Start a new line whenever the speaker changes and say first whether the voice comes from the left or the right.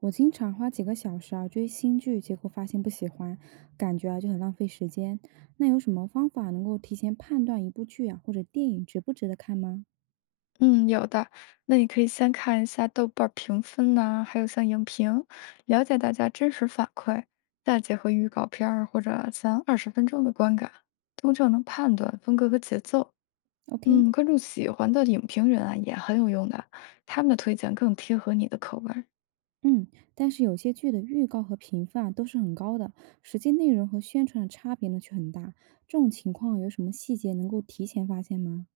right: 我经常花几个小时啊追新剧，结果发现不喜欢，感觉啊就很浪费时间。那有什么方法能够提前判断一部剧啊或者电影值不值得看吗
left: 嗯，有的。那你可以先看一下豆瓣儿评分呐、还有像影评，了解大家真实反馈，再结合预告片儿或者前二十分钟的观感，通常能判断风格和节奏。
right: ？OK，
left: 嗯，关注喜欢的影评人啊，也很有用的，他们的推荐更贴合你的口味儿。
right: 嗯，但是有些剧的预告和评分啊都是很高的，实际内容和宣传的差别呢却很大。这种情况有什么细节能够提前发现吗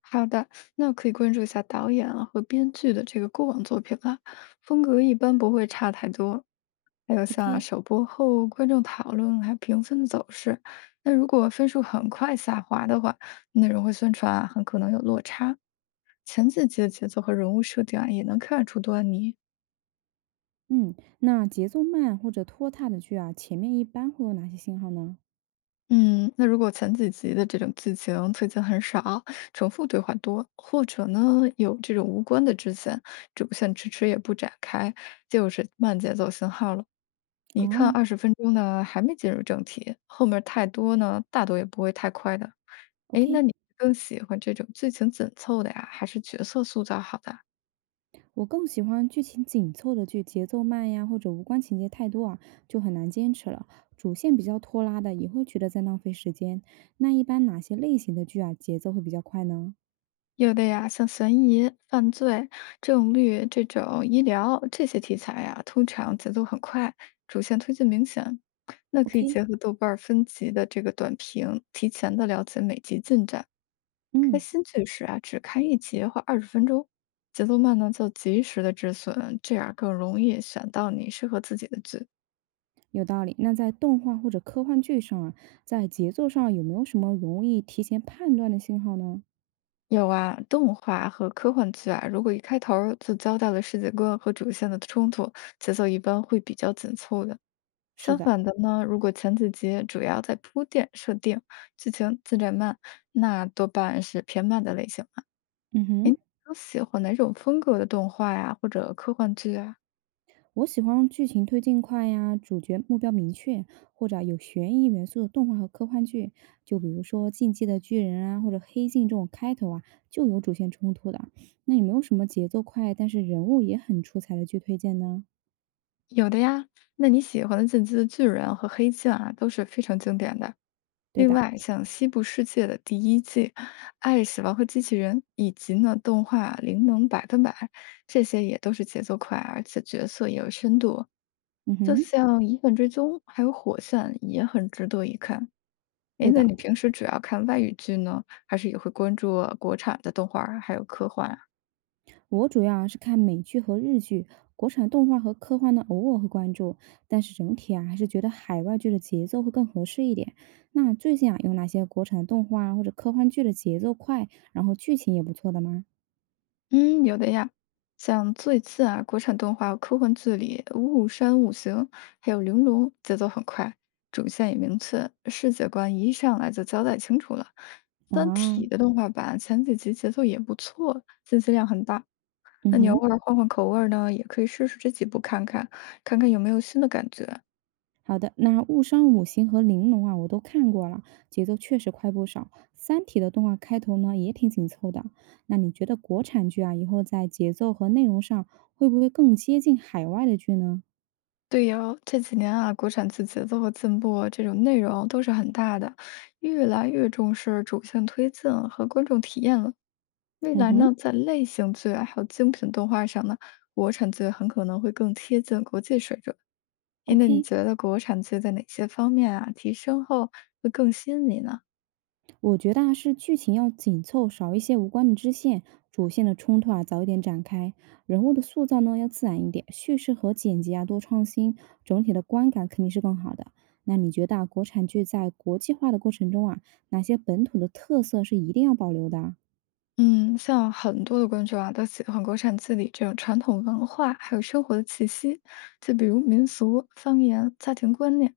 left: 好的，那可以关注一下导演啊和编剧的这个过往作品啊，风格一般不会差太多。还有像
right: ？OK，
left: 首播后观众讨论还有评分的走势，那如果分数很快下滑的话，内容和宣传啊很可能有落差。前几集的节奏和人物设定啊，也能看出端倪。
right: 嗯，那节奏慢或者拖沓的剧啊，前面一般会有哪些信号呢？
left: 嗯，那如果前几集的这种剧情推进很少，重复对话多，或者呢有这种无关的支线，主线迟迟也不展开，就是慢节奏信号了。
right: 啊
left: 你看二十分钟呢，还没进入正题，后面太多呢，大多也不会太快的。哎，那
right: ，OK。
left: 你更喜欢这种剧情紧凑的呀，还是角色塑造好的啊
right: 我更喜欢剧情紧凑的剧，节奏慢呀，或者无关情节太多啊，就很难坚持了。主线比较拖拉的，也会觉得在浪费时间。那一般哪些类型的剧啊，节奏会比较快呢
left: 有的呀，像悬疑、犯罪、正律这种医疗这些题材呀，通常节奏很快，主线推进明显。那可以
right: ？OK，
left: 结合豆瓣儿分级的这个短评，提前的了解每集进展。开
right: 嗯，
left: 新剧时啊，只看一集或二十分钟，节奏慢呢就及时的止损，这样更容易选到你适合自己的剧。
right: 有道理。那在动画或者科幻剧上啊，在节奏上有没有什么容易提前判断的信号呢？
left: 有啊，动画和科幻剧啊，如果一开头儿就交代了世界观和主线的冲突，节奏一般会比较紧凑的。
right: 是
left: 相
right: 的，
left: 反的呢，如果前几集主要在铺垫设定，剧情进展慢，那多半是偏慢的类型了。
right: 嗯哼。
left: 都喜欢哪种风格的动画呀，或者科幻剧啊？
right: 我喜欢剧情推进快呀，主角目标明确，或者有悬疑元素的动画和科幻剧，就比如说《进击的巨人》啊，或者《黑镜》这种开头啊就有主线冲突的。那有没有什么节奏快，但是人物也很出彩的剧推荐呢？
left: 有的呀。那你喜欢的《进击的巨人》和《黑镜》啊，都是非常经典的。
right: 对
left: 另
right: 的，
left: 外，像《西部世界》的第一季，《爱死亡和机器人》，以及呢动画《灵能百分百》，这些也都是节奏快，而且角色也有深度。
right: 嗯
left: 就
right: 哼，
left: 像《疑本追踪》还有《火线》也很值得一看。哎，
right: 对
left: 那
right: 的。
left: 你平时主要看外语剧呢，还是也会关注国产的动画儿还有科幻啊？
right: 我主要啊是看美剧和日剧，国产动画和科幻呢偶尔会关注，但是整体啊还是觉得海外剧的节奏会更合适一点。那最近啊有哪些国产动画啊或者科幻剧的节奏快，然后剧情也不错的吗？
left: 嗯，有的呀，像最近啊，国产动画科幻剧里，《雾山五行》还有《玲珑》节奏很快，主线也明确，世界观一上来就交代清楚了。《三
right: 啊，
left: 体》的动画版前几集节奏也不错，信息量很大。
right: 嗯
left: 那你偶
right: 哼，
left: 尔换换口味儿呢，也可以试试这几部看看，看看有没有新的感觉。
right: 好的，那《误伤五行》和《玲珑》啊我都看过了，节奏确实快不少。《三体》的动画开头呢也挺紧凑的。那你觉得国产剧啊以后在节奏和内容上会不会更接近海外的剧呢？
left: 对哟，这几年啊，国产剧节奏和进步，这种内容都是很大的，越来越重视主线推进和观众体验了。未
right: 嗯
left: 来呢，
right: 哼
left: 在类型剧啊还有精品动画上呢，国产剧很可能会更贴近国际水准。哎，那你
right: ，OK。
left: 觉得国产剧在哪些方面啊提升后会更吸引你呢？
right: 我觉得啊，是剧情要紧凑，少一些无关的支线，主线的冲突啊早一点展开，人物的塑造呢要自然一点，叙事和剪辑啊多创新，整体的观感肯定是更好的。那你觉得啊，国产剧在国际化的过程中啊，哪些本土的特色是一定要保留的啊？
left: 嗯，像很多的观众啊，都喜欢国产剧里这种传统文化还有生活的气息，就比如民俗、方言、家庭观念。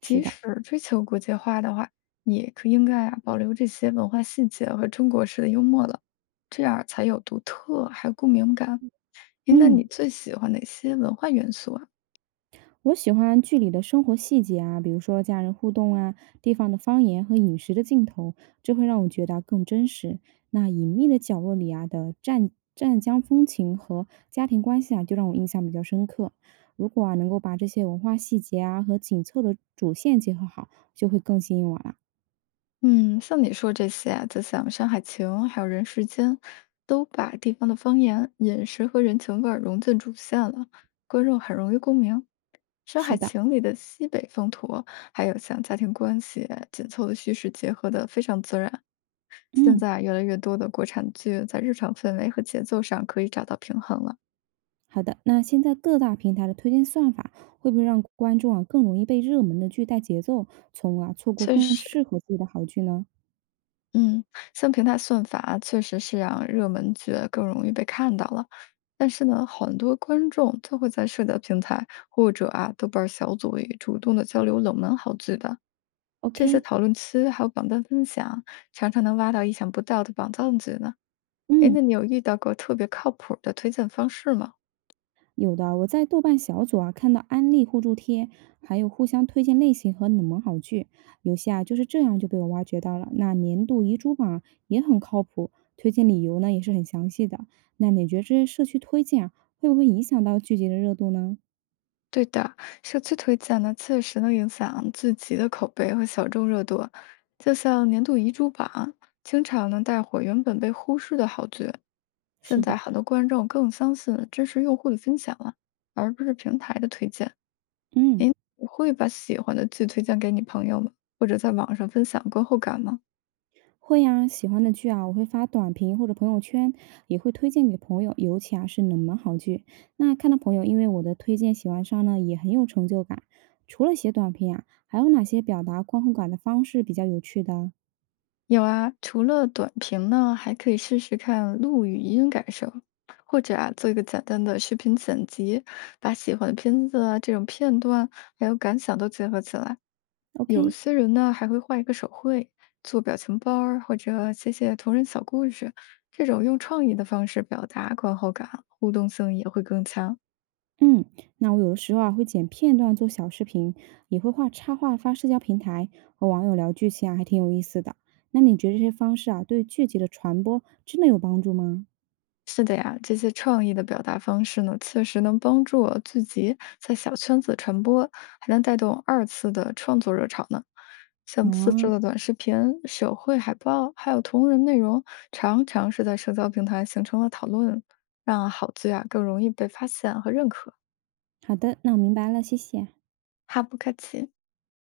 right: 是
left: 即
right: 的，
left: 使追求国际化的话，也可应该啊保留这些文化细节和中国式的幽默了，这样才有独特还有共鸣感。诶，那
right: 嗯。
left: 你最喜欢哪些文化元素啊？
right: 我喜欢剧里的生活细节啊，比如说家人互动啊、地方的方言和饮食的镜头，这会让我觉得更真实。那隐秘的角落里啊的湛江风情和家庭关系啊，就让我印象比较深刻。如果啊能够把这些文化细节啊和紧凑的主线结合好，就会更吸引我了。
left: 嗯，像你说这些啊，就像《山海情》还有《人世间》，都把地方的方言、饮食和人情味儿融进主线了，观众很容易共鸣。《山
right: 是
left: 海
right: 的，
left: 情》里的西北风土，还有像家庭关系紧凑的叙事结合的非常自然。现
right: 嗯，
left: 在越来越多的国产剧在日常氛围和节奏上可以找到平衡了。
right: 好的。那现在各大平台的推荐算法会不会让观众啊更容易被热门的剧带节奏，从而错过
left: 确
right: 更
left: 实，
right: 适合自己的好剧呢
left: 嗯，像平台算法确实是让热门剧更容易被看到了，但是呢，很多观众都会在社交平台或者啊豆瓣儿小组里主动的交流冷门好剧的，这些
right: ？OK，
left: 讨论区还有榜单分享，常常能挖到意想不到的宝藏剧呢。哎，那
right: 嗯，
left: 你有遇到过特别靠谱的推荐方式吗？
right: 有的。我在豆瓣小组啊看到安利互助贴，还有互相推荐类型和冷门好剧，有些啊就是这样就被我挖掘到了。那年度遗珠榜也很靠谱，推荐理由呢也是很详细的。那你觉得这些社区推荐啊，会不会影响到剧集的热度呢？
left: 对的，社区推荐呢，确实能影响自己的口碑和小众热度。就像年度遗珠榜，经常能带火原本被忽视的好剧。
right: 是
left: 现在
right: 的，
left: 很多观众更相信真实用户的分享了，而不是平台的推荐。
right: 嗯。
left: 您会把喜欢的剧推荐给你朋友吗？或者在网上分享观后感吗？
right: 会呀，喜欢的剧啊，我会发短评或者朋友圈，也会推荐给朋友，尤其啊是冷门好剧。那看到朋友因为我的推荐喜欢上呢，也很有成就感。除了写短评啊，还有哪些表达观后感的方式比较有趣的
left: 有啊，除了短评呢，还可以试试看录语音感受，或者啊，做一个简单的视频剪辑，把喜欢的片子啊这种片段还有感想都结合起来。有
right: ？OK，
left: 些人呢还会画一个手绘，做表情包儿，或者写写同人小故事，这种用创意的方式表达观后感，互动性也会更强。
right: 嗯，那我有的时候啊会剪片段做小视频，也会画插画发社交平台，和网友聊剧情啊，还挺有意思的。那你觉得这些方式啊，对剧集的传播真的有帮助吗？
left: 是的呀，这些创意的表达方式呢，确实能帮助我聚集在小圈子传播，还能带动二次的创作热潮呢。像自
right: 啊，
left: 制的短视频、手绘海报，还有同人内容，常常是在社交平台形成了讨论，让好剧啊更容易被发现和认可。
right: 好的，那我明白了，谢谢。
left: 哈不客气。